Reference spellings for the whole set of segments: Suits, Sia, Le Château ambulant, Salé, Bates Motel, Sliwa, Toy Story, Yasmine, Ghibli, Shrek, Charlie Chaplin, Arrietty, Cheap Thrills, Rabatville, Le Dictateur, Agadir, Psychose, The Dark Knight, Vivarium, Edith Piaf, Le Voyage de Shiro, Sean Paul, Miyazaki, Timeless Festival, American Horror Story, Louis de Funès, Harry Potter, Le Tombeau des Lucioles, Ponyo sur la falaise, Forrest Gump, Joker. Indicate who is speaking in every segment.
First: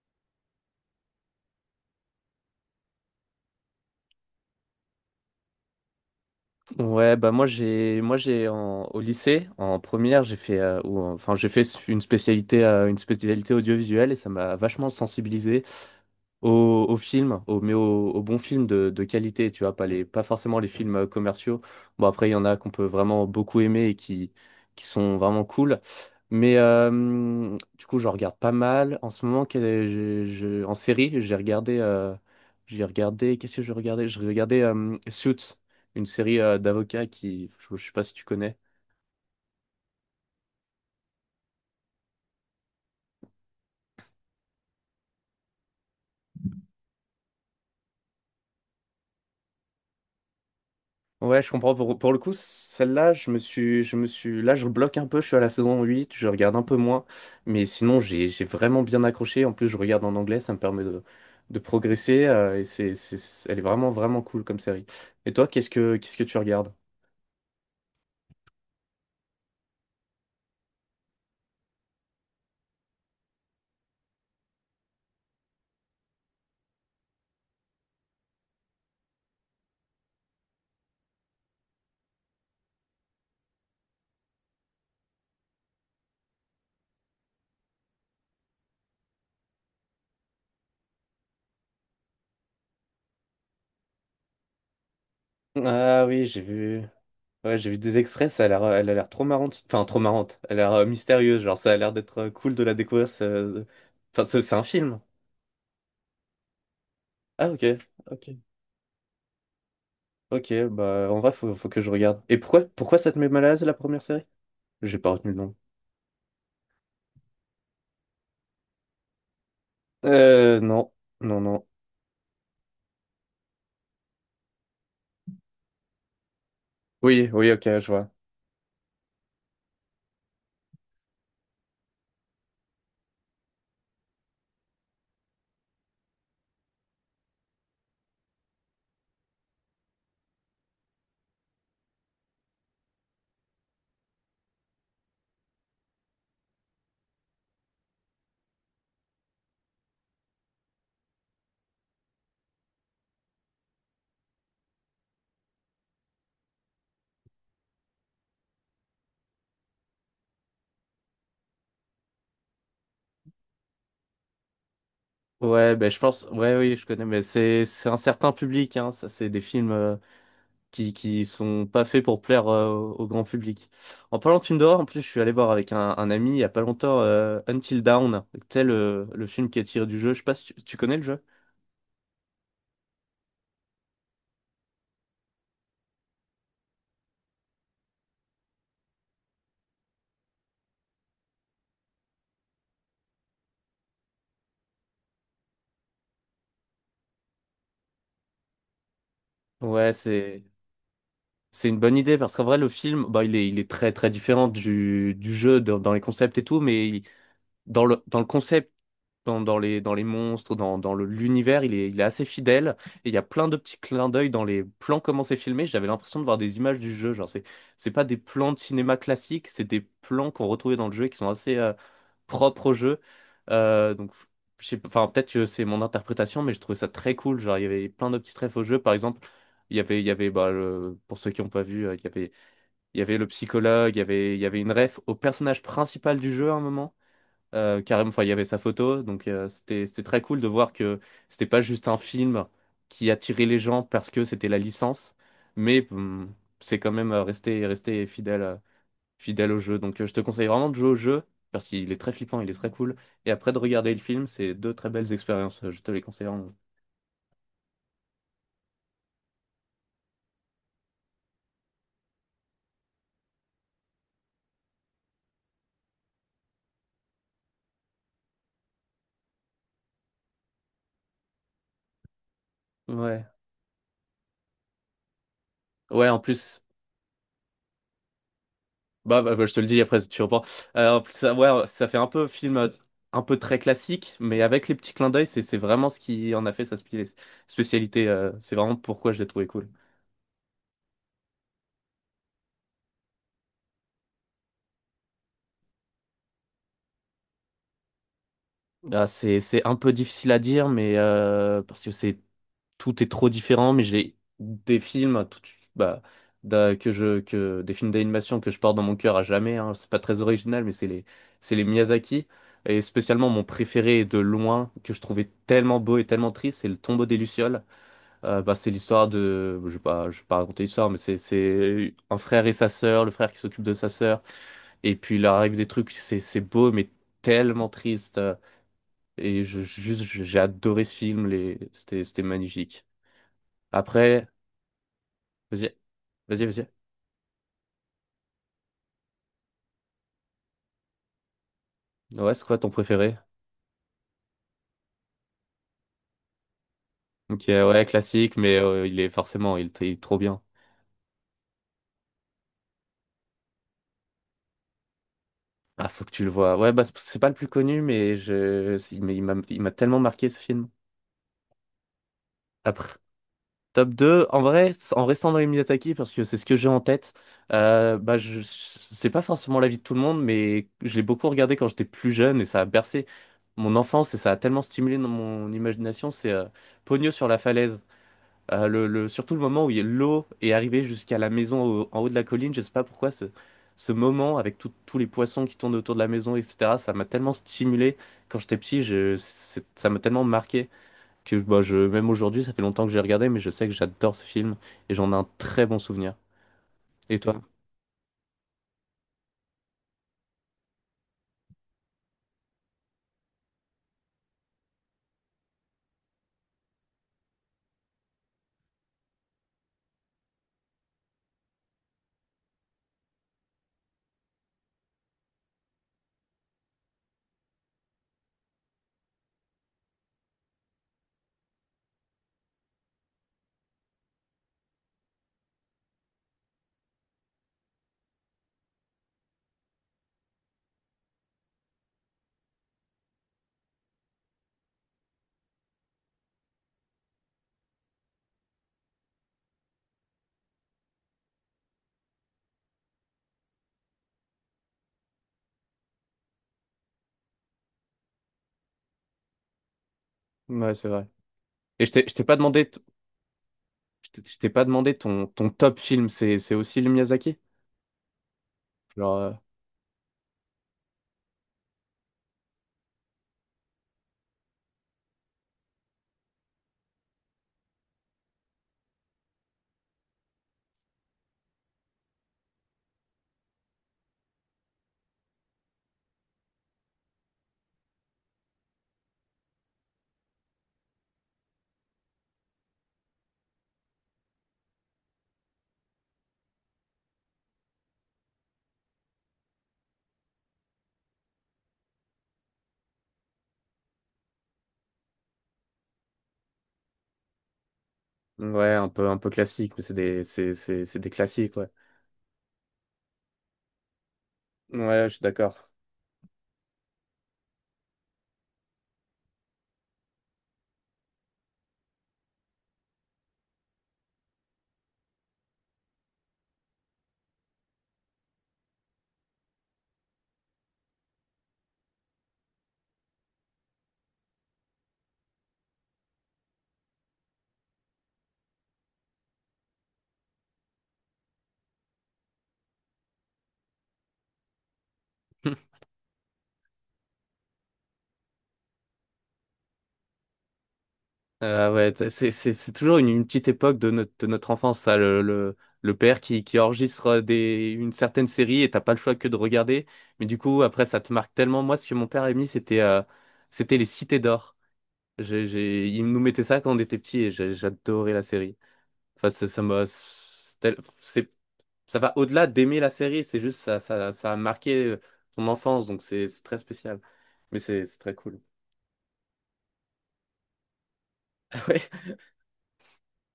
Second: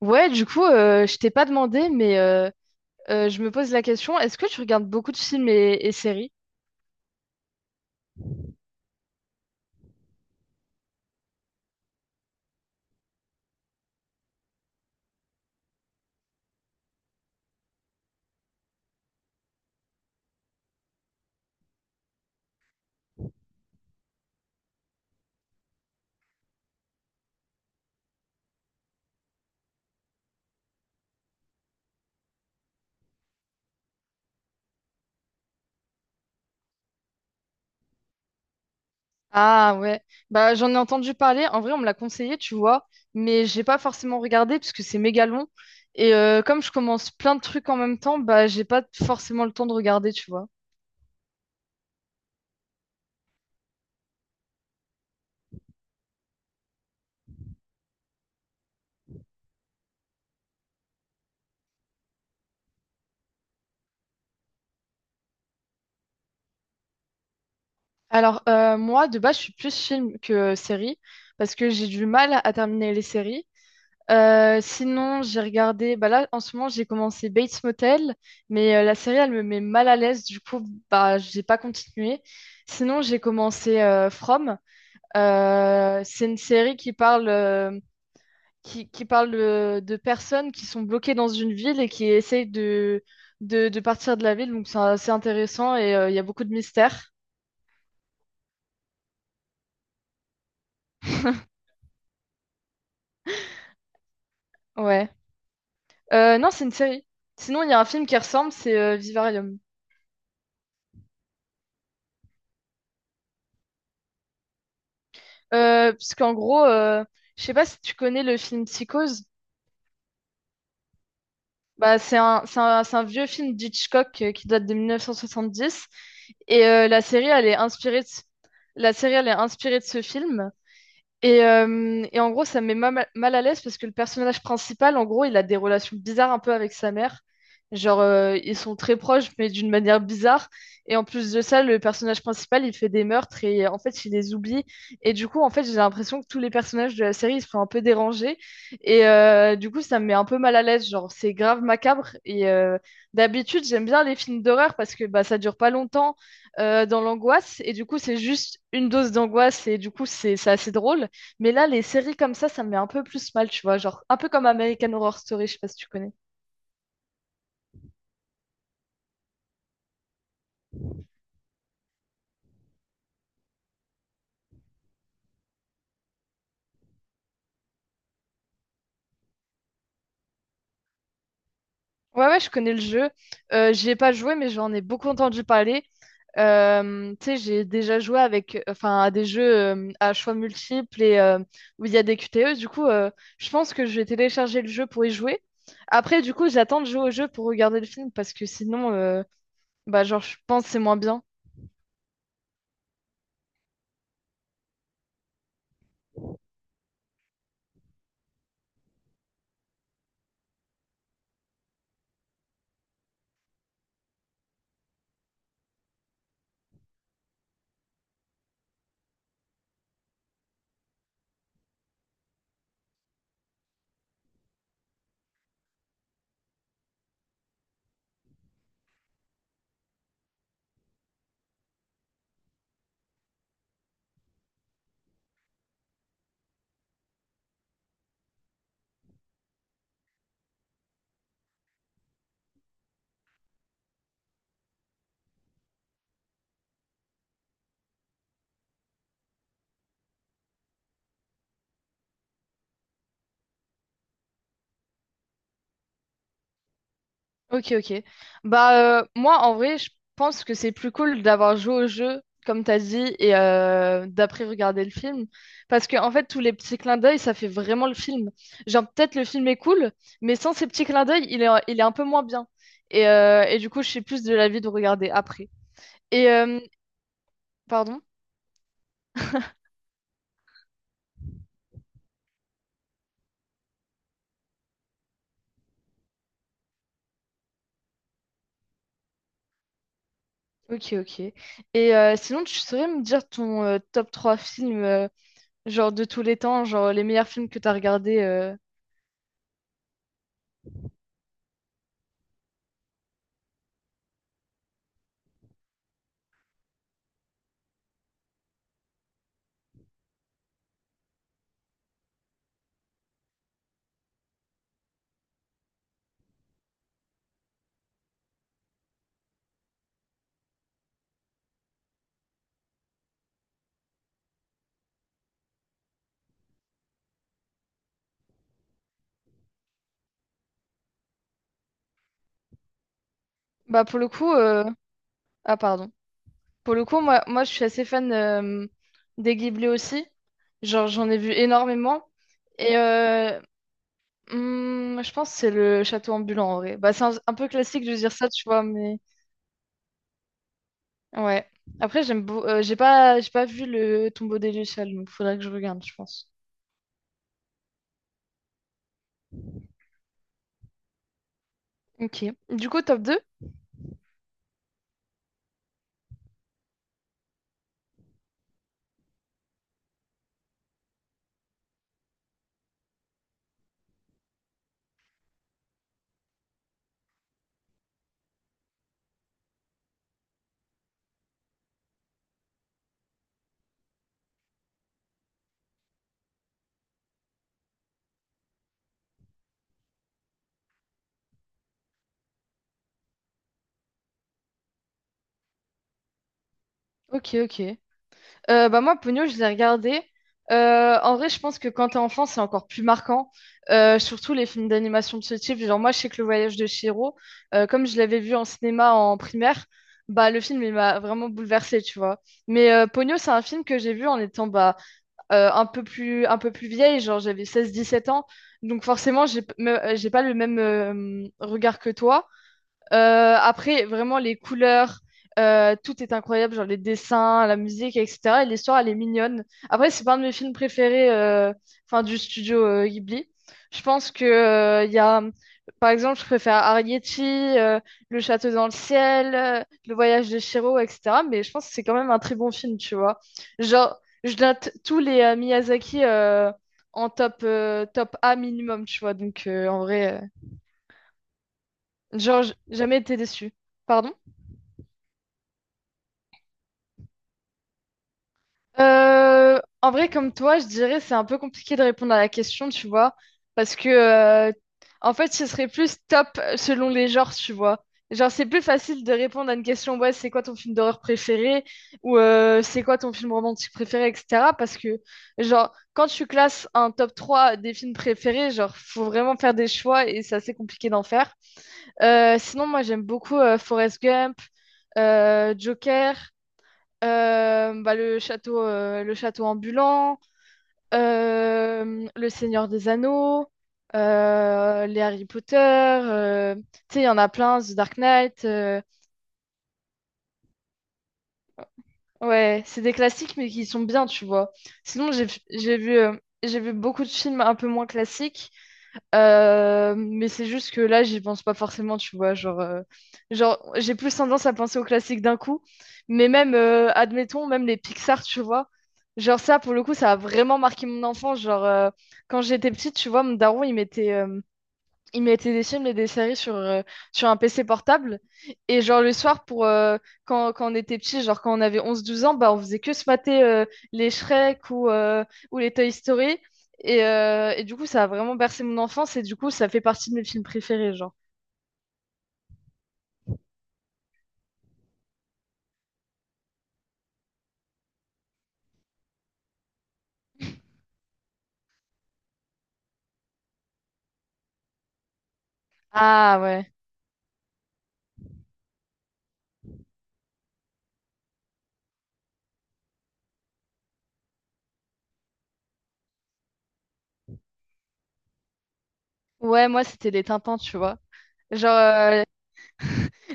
Speaker 1: Je t'ai pas demandé, mais je me pose la question, est-ce que tu regardes beaucoup de films et séries?
Speaker 2: Ouais, bah moi j'ai au lycée en première, j'ai fait ou, en- enfin j'ai fait une spécialité audiovisuelle et ça m'a vachement sensibilisé au film, au bon film de qualité, tu vois, pas forcément les films commerciaux. Bon, après, il y en a qu'on peut vraiment beaucoup aimer et qui sont vraiment cool. Mais du coup, je regarde pas mal. En ce moment, en série, j'ai regardé, qu'est-ce que je regardais? Je regardais Suits, une série d'avocats qui, je sais pas si tu connais.
Speaker 1: Ah ouais, bah j'en ai entendu parler, en vrai on me l'a conseillé, tu vois, mais j'ai pas forcément regardé parce que c'est méga long. Et comme je commence plein de trucs en même temps, bah j'ai pas forcément le temps de regarder, tu vois.
Speaker 2: Ouais, je comprends. Pour le coup, celle-là, je bloque un peu. Je suis à la saison 8, je regarde un peu moins. Mais sinon, j'ai vraiment bien accroché. En plus, je regarde en anglais, ça me permet de progresser. Et elle est vraiment cool comme série. Et toi, qu'est-ce que tu regardes?
Speaker 1: Moi, de base, je suis plus film que série, parce que j'ai du mal à terminer les séries. Sinon, j'ai regardé, bah là, en ce moment, j'ai commencé Bates Motel, mais la série, elle me met mal à l'aise, du coup, bah, j'ai pas continué. Sinon, j'ai commencé From. C'est une série qui parle, qui parle de personnes qui sont bloquées dans une ville et qui essayent de partir de la ville, donc c'est assez intéressant et
Speaker 2: Ah
Speaker 1: il y a
Speaker 2: oui, j'ai
Speaker 1: beaucoup de
Speaker 2: vu.
Speaker 1: mystères.
Speaker 2: Ouais, j'ai vu des extraits, ça a l'air, elle a l'air trop marrante. Enfin, trop marrante. Elle a l'air mystérieuse, genre ça a l'air d'être cool de la découvrir. C'est un film.
Speaker 1: Ouais. Non, c'est une série.
Speaker 2: Ah,
Speaker 1: Sinon,
Speaker 2: ok,
Speaker 1: il y a un film qui
Speaker 2: ok.
Speaker 1: ressemble, c'est Vivarium.
Speaker 2: Ok, bah en vrai, faut que je regarde. Et pourquoi ça te met mal à l'aise la première série? J'ai pas retenu le nom.
Speaker 1: Parce qu'en gros, je sais pas si tu connais le film Psychose.
Speaker 2: Non, non.
Speaker 1: Bah, c'est un vieux film d'Hitchcock qui date de 1970. Et la série,
Speaker 2: Oui,
Speaker 1: elle
Speaker 2: oui,
Speaker 1: est
Speaker 2: ok, je
Speaker 1: inspirée de…
Speaker 2: vois.
Speaker 1: La série, elle est inspirée de ce film. Et en gros, ça me met mal à l'aise parce que le personnage principal, en gros, il a des relations bizarres un peu avec sa mère. Ils sont très proches, mais d'une manière bizarre. Et en plus de ça, le personnage principal, il fait des meurtres et en fait, il les oublie. Et du coup, en fait, j'ai l'impression que tous les personnages de la série, ils se font un peu déranger. Et du coup, ça me met un peu mal à l'aise. Genre, c'est grave macabre. Et d'habitude, j'aime bien les films d'horreur parce que bah, ça dure pas longtemps dans l'angoisse. Et du coup, c'est juste une dose d'angoisse et du coup, c'est assez drôle. Mais là, les séries comme ça me met un peu plus mal, tu vois. Genre, un peu comme American Horror Story, je sais pas
Speaker 2: Ouais,
Speaker 1: si tu
Speaker 2: ben je
Speaker 1: connais.
Speaker 2: pense, ouais, oui, je connais, mais c'est un certain public, hein. Ça, c'est des films qui sont pas faits pour plaire au grand public. En parlant de films d'horreur, en plus, je suis allé voir avec un ami il y a pas longtemps Until Dawn, le film qui est tiré du jeu. Je sais pas si tu connais le jeu.
Speaker 1: Ouais, ouais, je connais le jeu. J'y ai pas joué, mais j'en ai beaucoup entendu parler. Tu sais, j'ai déjà joué avec, enfin, à des jeux à choix multiples et où il y a des QTE. Je pense que je vais télécharger le jeu pour y jouer. Après, du coup, j'attends de jouer au jeu pour regarder le film parce que
Speaker 2: Ouais,
Speaker 1: bah, genre, je
Speaker 2: c'est
Speaker 1: pense que c'est moins bien.
Speaker 2: C'est une bonne idée parce qu'en vrai, le film, bah, il est très très différent du jeu dans les concepts et tout, dans dans le concept, dans les monstres, l'univers, il est assez fidèle. Et il y a plein de petits clins d'œil dans les plans, comment c'est filmé. J'avais l'impression de voir des images du jeu. Genre, c'est pas des plans de cinéma classiques, c'est des plans qu'on retrouvait dans le jeu et qui sont assez propres au jeu. Donc, je sais pas- enfin, peut-être que c'est mon interprétation, mais je trouvais ça très cool. Genre, il y avait plein de petits trèfles au jeu. Par exemple, il y avait bah, pour ceux qui n'ont pas vu, il y avait le psychologue, il y avait une ref au personnage principal du jeu à un moment. Carrément, enfin, il y avait sa photo, donc c'était très cool de voir que c'était pas juste un film qui attirait les gens parce que c'était la licence, mais c'est quand même resté fidèle fidèle au jeu. Donc je te conseille vraiment de jouer au jeu parce qu'il est très flippant, il est très cool. Et après de regarder le film, c'est deux très belles expériences. Je te les conseille vraiment.
Speaker 1: Ok, ok. Bah, moi, en vrai, je pense que c'est plus cool d'avoir joué au jeu, comme t'as dit, et d'après regarder le film. Parce que, en fait, tous les petits clins d'œil, ça fait vraiment le film. Genre, peut-être le film est cool, mais sans ces petits clins d'œil, il est un peu moins bien. Et,
Speaker 2: Ouais,
Speaker 1: euh, et du coup, je suis plus de l'avis de regarder après.
Speaker 2: ouais. En
Speaker 1: Et,
Speaker 2: plus.
Speaker 1: euh, Pardon?
Speaker 2: Bah, je te le dis après, tu reprends. En plus, ça, ouais, ça fait un peu film, un peu très classique, mais avec les petits clins d'œil, c'est vraiment ce qui en a fait sa spécialité. C'est vraiment pourquoi je l'ai trouvé cool.
Speaker 1: Ok, ok. Et sinon, tu saurais me dire ton top 3 films, genre de tous les temps, genre les meilleurs films que t'as regardés.
Speaker 2: Ah, c'est un peu difficile à dire, mais parce que c'est tout est trop différent. Mais j'ai des films, tout- bah, d'un- que je que des films d'animation que je porte dans mon cœur à jamais, hein. C'est pas très original, mais c'est les Miyazaki. Et spécialement mon préféré de loin, que je trouvais tellement beau et tellement triste, c'est Le Tombeau des Lucioles. Bah, c'est l'histoire de, je vais pas raconter l'histoire, mais c'est un frère et sa sœur, le frère qui s'occupe de sa sœur, et puis il leur arrive des trucs, c'est beau mais tellement triste, et j'ai adoré ce film, les c'était c'était magnifique.
Speaker 1: Bah, pour le
Speaker 2: Après,
Speaker 1: coup, ah,
Speaker 2: vas-y,
Speaker 1: Pardon.
Speaker 2: vas-y.
Speaker 1: Pour le coup, moi je suis assez fan des Ghibli aussi. Genre, j'en ai vu énormément.
Speaker 2: Ouais, c'est quoi ton
Speaker 1: Et
Speaker 2: préféré?
Speaker 1: je pense que c'est le château ambulant en vrai. Bah, c'est un
Speaker 2: Ok,
Speaker 1: peu
Speaker 2: ouais,
Speaker 1: classique de dire ça,
Speaker 2: classique,
Speaker 1: tu
Speaker 2: mais
Speaker 1: vois, mais
Speaker 2: il est forcément, il est il est trop bien.
Speaker 1: ouais. Après, j'ai pas vu le tombeau des Lucioles, donc faudrait que je regarde,
Speaker 2: Ah,
Speaker 1: je
Speaker 2: faut que tu le
Speaker 1: pense.
Speaker 2: vois. Ouais, bah c'est pas le plus connu, mais mais il m'a tellement marqué ce film.
Speaker 1: Ok. Du coup,
Speaker 2: Après.
Speaker 1: top 2.
Speaker 2: Top 2, en vrai, en restant dans les Miyazaki, parce que c'est ce que j'ai en tête, bah, c'est pas forcément l'avis de tout le monde, mais je l'ai beaucoup regardé quand j'étais plus jeune et ça a bercé mon enfance et ça a tellement stimulé dans mon imagination. C'est Ponyo sur la falaise. Surtout le moment où il y a l'eau est arrivée jusqu'à la maison en haut de la colline, je sais pas pourquoi ce moment avec tous les poissons qui tournent autour de la maison, etc., ça m'a tellement stimulé quand j'étais petit, ça m'a tellement marqué que bah, même aujourd'hui, ça fait longtemps que j'ai regardé, mais je sais que j'adore ce film et j'en ai un très bon souvenir. Et toi?
Speaker 1: Ok, ok. Bah moi, Pogno, je l'ai regardé. En vrai, je pense que quand t'es enfant, c'est encore plus marquant. Surtout les films d'animation de ce type. Genre, moi, je sais que Le Voyage de Chihiro, comme je l'avais vu en cinéma en primaire, bah, le film, il m'a vraiment bouleversée, tu vois. Mais Pogno, c'est un film que j'ai vu en étant un peu plus vieille. Genre, j'avais 16-17 ans. Donc, forcément, j'ai pas le même regard que toi. Après, vraiment, les couleurs, tout est incroyable, genre les dessins, la musique, etc. Et l'histoire, elle est mignonne. Après, c'est pas un de mes films préférés, enfin, du studio Ghibli. Je pense que, il y a, par exemple, je préfère Arrietty, Le Château dans le ciel, Le Voyage de Shiro, etc. Mais je pense que c'est quand même un très bon film, tu vois. Genre, je note tous les Miyazaki en top, top A minimum, tu vois.
Speaker 2: Ouais, c'est vrai. Et je t'ai je t'ai pas
Speaker 1: Genre,
Speaker 2: demandé, t-
Speaker 1: jamais été déçu.
Speaker 2: je
Speaker 1: Pardon?
Speaker 2: t'ai je t'ai pas demandé ton top film, c'est aussi le Miyazaki? Genre, euh,
Speaker 1: En vrai, comme toi, je dirais c'est un peu compliqué de répondre à la question, tu vois, parce que en fait, ce serait plus top selon les genres, tu vois. Genre, c'est plus facile de répondre à une question, ouais, c'est quoi ton film d'horreur préféré ou c'est quoi ton film romantique préféré, etc. Parce que, genre, quand tu classes un top 3 des films préférés, genre, faut vraiment faire des choix et c'est assez compliqué d'en faire. Sinon, moi, j'aime beaucoup Forrest Gump, Joker. Bah, le château ambulant, le Seigneur des Anneaux, les Harry Potter, tu sais, il y en a plein, The Dark Knight.
Speaker 2: Ouais, un peu classique, mais c'est des classiques, ouais.
Speaker 1: Ouais, c'est des classiques, mais qui sont bien, tu vois.
Speaker 2: Ouais,
Speaker 1: Sinon,
Speaker 2: je suis
Speaker 1: j'ai
Speaker 2: d'accord.
Speaker 1: j'ai vu, j'ai vu beaucoup de films un peu moins classiques. Mais c'est juste que là, j'y pense pas forcément, tu vois. Genre j'ai plus tendance à penser aux classiques d'un coup. Mais même, admettons, même les Pixar, tu vois. Genre ça, pour le coup, ça a vraiment marqué mon enfance. Genre, quand j'étais petite, tu vois, mon daron, il mettait… il mettait des films et des séries sur, sur un PC portable. Et genre le soir, pour, quand on était petit, genre quand on avait onze douze ans, bah, on faisait que se mater les Shrek ou les Toy Story. Et du coup, ça a vraiment bercé mon enfance et du coup, ça fait partie de mes films préférés, genre.
Speaker 2: Ouais, c'est toujours une petite époque de notre enfance, ça, le père qui enregistre une certaine série et t'as pas le choix que de regarder. Mais du coup, après, ça te marque tellement. Moi, ce que mon père a mis, c'était c'était les Cités d'Or. Il nous
Speaker 1: Ah
Speaker 2: mettait ça
Speaker 1: ouais.
Speaker 2: quand on était petits et j'adorais la série. Enfin, ça m'a, c'est, tel- c'est- Ça va au-delà d'aimer la série, c'est juste ça a marqué ton enfance, donc c'est très spécial. Mais c'est très cool.
Speaker 1: Ouais, moi, c'était les Tintins, tu vois. Genre, euh,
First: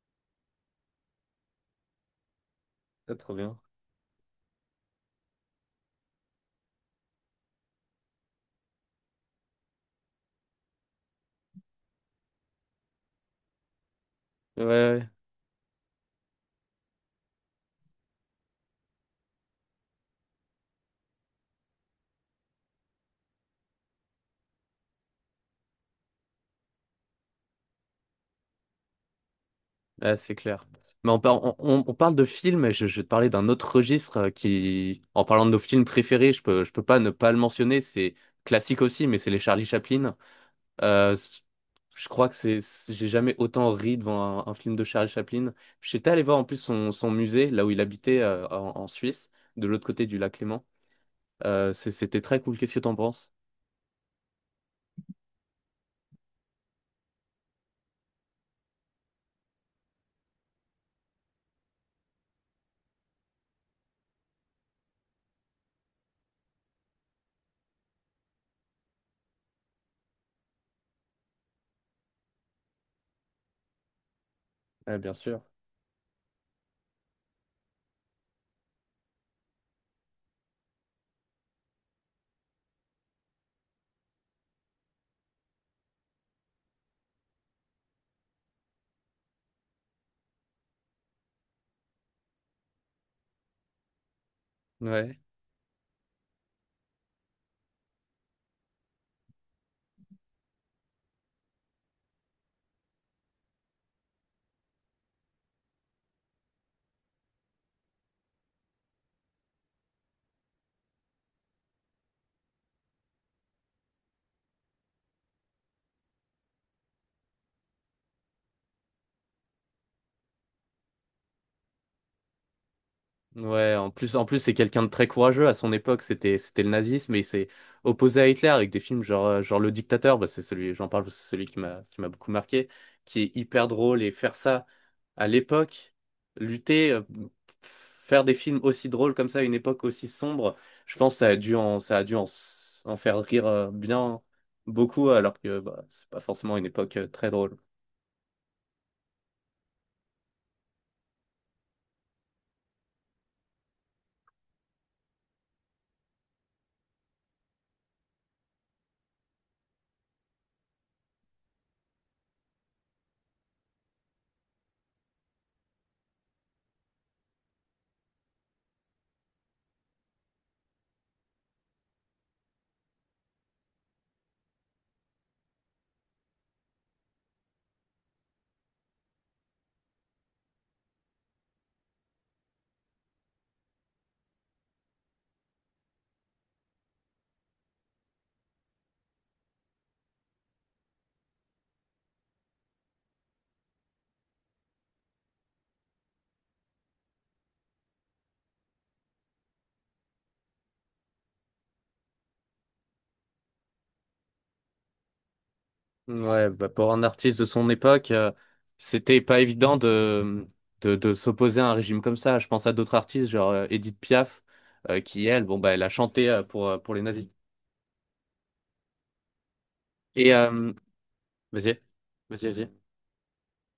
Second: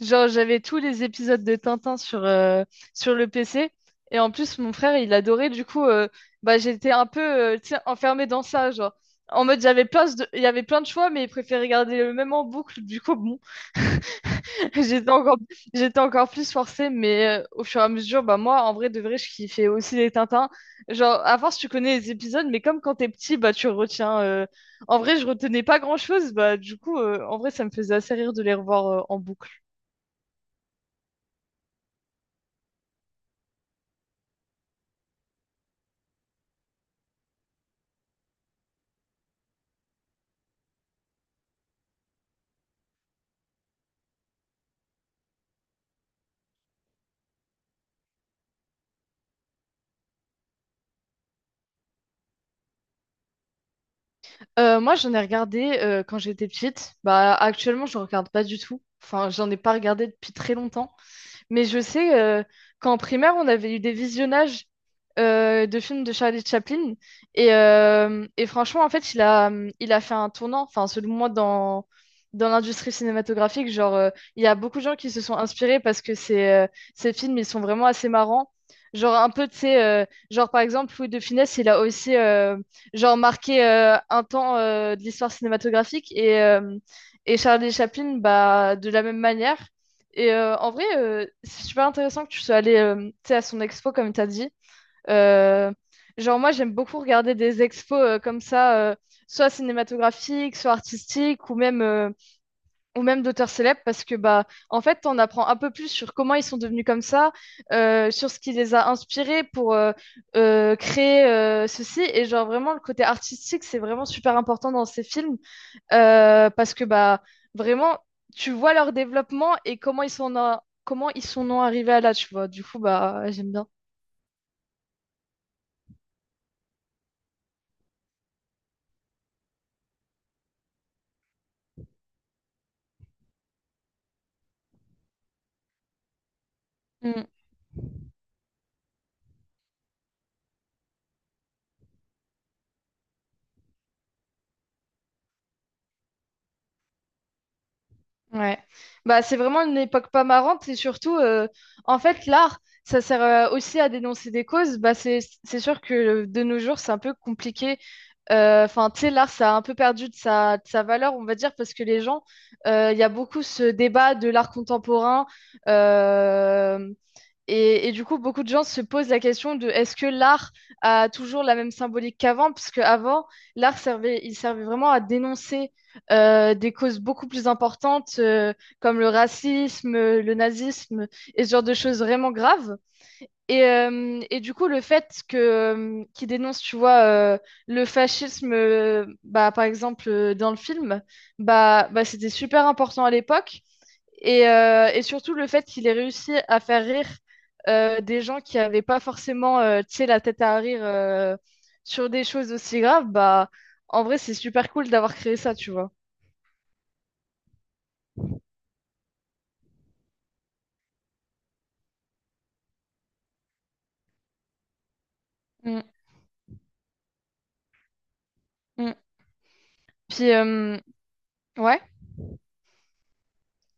Speaker 1: Genre, j'avais tous les épisodes de Tintin sur,
Speaker 2: Ouais,
Speaker 1: sur le
Speaker 2: trop bien.
Speaker 1: PC. Et en plus, mon frère, il adorait. Bah, j'étais un peu tu sais, enfermée dans ça. Genre, en mode, j'avais plein de… il y avait plein de choix, mais il préférait regarder le même en boucle. Du coup, bon,
Speaker 2: Ouais, ouais.
Speaker 1: j'étais encore… j'étais encore plus forcée. Mais au fur et à mesure, bah, moi, en vrai, de vrai, je kiffais aussi les Tintins. Genre, à force, tu connais les épisodes, mais comme quand t'es petit, bah, tu retiens. En vrai, je retenais pas grand-chose. Bah, du coup, en vrai, ça me faisait assez rire de les revoir en boucle.
Speaker 2: Ouais, c'est clair. Mais on parle de films, je vais te parler d'un autre registre qui, en parlant de nos films préférés, je peux pas ne pas le mentionner, c'est classique aussi, mais c'est les Charlie Chaplin. Euh, c- je crois que j'ai jamais autant ri devant un film de Charlie Chaplin. J'étais allé voir en plus son musée, là où il habitait, en Suisse, de l'autre côté du lac Léman. C'était très cool. Qu'est-ce que t'en penses?
Speaker 1: Moi, j'en ai regardé quand j'étais petite. Bah, actuellement, je regarde pas du tout. Enfin, j'en ai pas regardé depuis très longtemps. Mais je sais qu'en primaire, on avait eu des visionnages de films de Charlie Chaplin. Et franchement, en fait, il a fait un tournant, enfin, selon moi, dans, dans l'industrie cinématographique. Genre, il y a beaucoup de gens
Speaker 2: Ouais,
Speaker 1: qui
Speaker 2: bien
Speaker 1: se sont
Speaker 2: sûr.
Speaker 1: inspirés parce que ces films, ils sont vraiment assez marrants. Genre, un peu, tu sais, genre, par exemple, Louis de Funès, il a aussi, genre, marqué un temps de l'histoire cinématographique. Et Charlie Chaplin, bah, de la même manière. Et en vrai, c'est super intéressant que tu sois allé tu sais, à son expo, comme tu as dit.
Speaker 2: Ouais.
Speaker 1: Euh, genre, moi, j'aime beaucoup regarder des expos comme ça, soit cinématographiques, soit artistiques, ou même d'auteurs célèbres, parce que, bah, en fait, on apprend un peu plus sur comment ils sont devenus comme ça, sur ce qui les a inspirés pour créer ceci. Et, genre, vraiment, le côté artistique, c'est vraiment super important dans ces films. Parce que bah vraiment tu vois leur développement et comment comment ils sont en arrivés à là tu vois du coup bah j'aime bien.
Speaker 2: Ouais, en plus c'est quelqu'un de très courageux à son époque, c'était le nazisme et il s'est opposé à Hitler avec des films genre Le Dictateur, bah, c'est celui, j'en parle, parce que c'est celui qui m'a beaucoup marqué, qui est hyper drôle et faire ça à l'époque, lutter,
Speaker 1: Mm.
Speaker 2: faire des films aussi drôles comme ça à une époque aussi sombre, je pense que ça a dû en faire rire bien beaucoup alors que bah, c'est pas forcément une époque très drôle.
Speaker 1: Ouais bah c'est vraiment une époque pas marrante et surtout en fait l'art ça sert aussi à dénoncer des causes bah c'est sûr que de nos jours c'est un peu compliqué. Enfin, tu sais, l'art, ça a un peu perdu de de sa valeur, on va dire, parce que les gens, il y a beaucoup ce débat de l'art contemporain. euh, et du coup, beaucoup de gens se posent la question de est-ce que l'art a toujours la même symbolique qu'avant? Parce avant, l'art servait, il servait vraiment à dénoncer des causes beaucoup plus importantes comme le racisme, le nazisme et ce genre de choses vraiment graves. Et du coup, le fait que qu'il dénonce, tu vois, le fascisme, bah, par exemple, dans le film, bah, c'était super important à l'époque. Et surtout le fait qu'il ait réussi à faire rire des gens qui n'avaient pas forcément tu sais, la tête à rire sur des choses aussi graves, bah en vrai c'est super cool d'avoir créé ça, tu vois.
Speaker 2: Ouais, bah, pour un artiste de son époque, c'était pas évident de s'opposer à un régime comme ça. Je pense à d'autres artistes, genre Edith Piaf, qui elle, bon bah
Speaker 1: Mm,
Speaker 2: elle a chanté pour les nazis.
Speaker 1: mm.
Speaker 2: Et
Speaker 1: Puis
Speaker 2: vas-y,
Speaker 1: Ouais.
Speaker 2: vas-y.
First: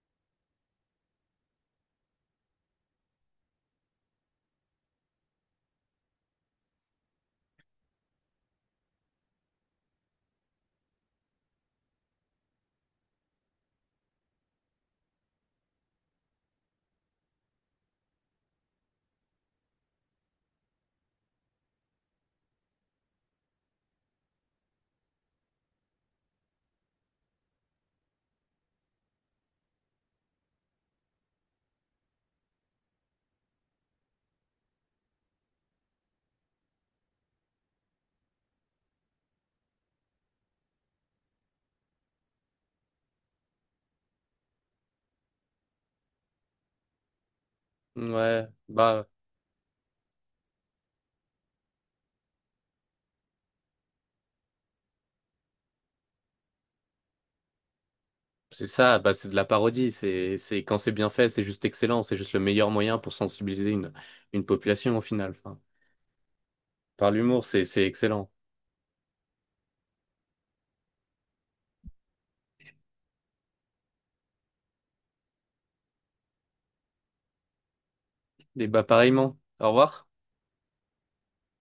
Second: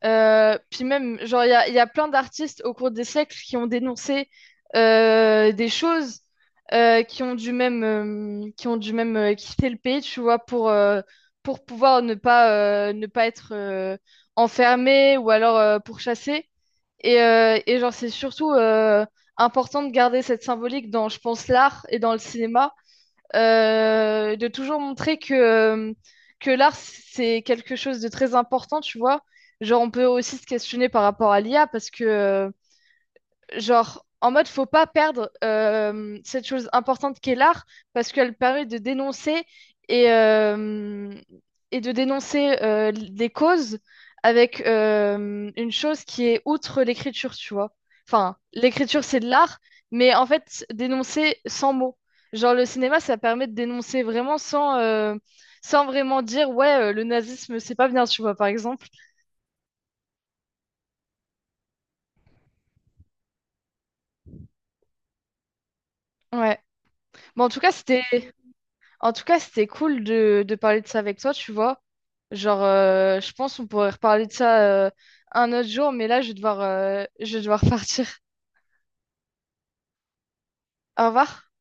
Speaker 1: Puis même, genre, il y a plein d'artistes au cours des siècles qui ont dénoncé des choses qui ont dû qui ont dû même quitter le pays, tu vois, pour pouvoir ne pas être enfermé ou alors pourchassé. Et genre, c'est surtout important de garder cette symbolique dans, je pense, l'art et dans le cinéma, de toujours montrer que l'art, c'est quelque chose de très important, tu vois. Genre, on peut aussi se questionner par rapport à l'IA parce que, genre en mode faut pas perdre cette chose importante qu'est l'art parce qu'elle permet de dénoncer et, euh, et de dénoncer des causes avec une chose qui est outre l'écriture, tu vois. Enfin,
Speaker 2: Ouais,
Speaker 1: l'écriture
Speaker 2: bah
Speaker 1: c'est de l'art, mais en fait dénoncer sans mots. Genre le cinéma ça permet de dénoncer vraiment sans sans vraiment dire ouais le nazisme c'est pas bien, tu vois par
Speaker 2: c'est
Speaker 1: exemple.
Speaker 2: ça, bah c'est de la parodie. C'est quand c'est bien fait, c'est juste excellent. C'est juste le meilleur moyen pour sensibiliser une population au final. Enfin,
Speaker 1: Ouais.
Speaker 2: par l'humour,
Speaker 1: Bon en tout cas
Speaker 2: c'est
Speaker 1: c'était
Speaker 2: excellent.
Speaker 1: En tout cas, c'était cool de parler de ça avec toi, tu vois. Genre, je pense qu'on pourrait reparler de ça euh, un autre jour, mais là, je vais devoir partir.
Speaker 2: Et bah pareillement. Au revoir.
Speaker 1: Au revoir.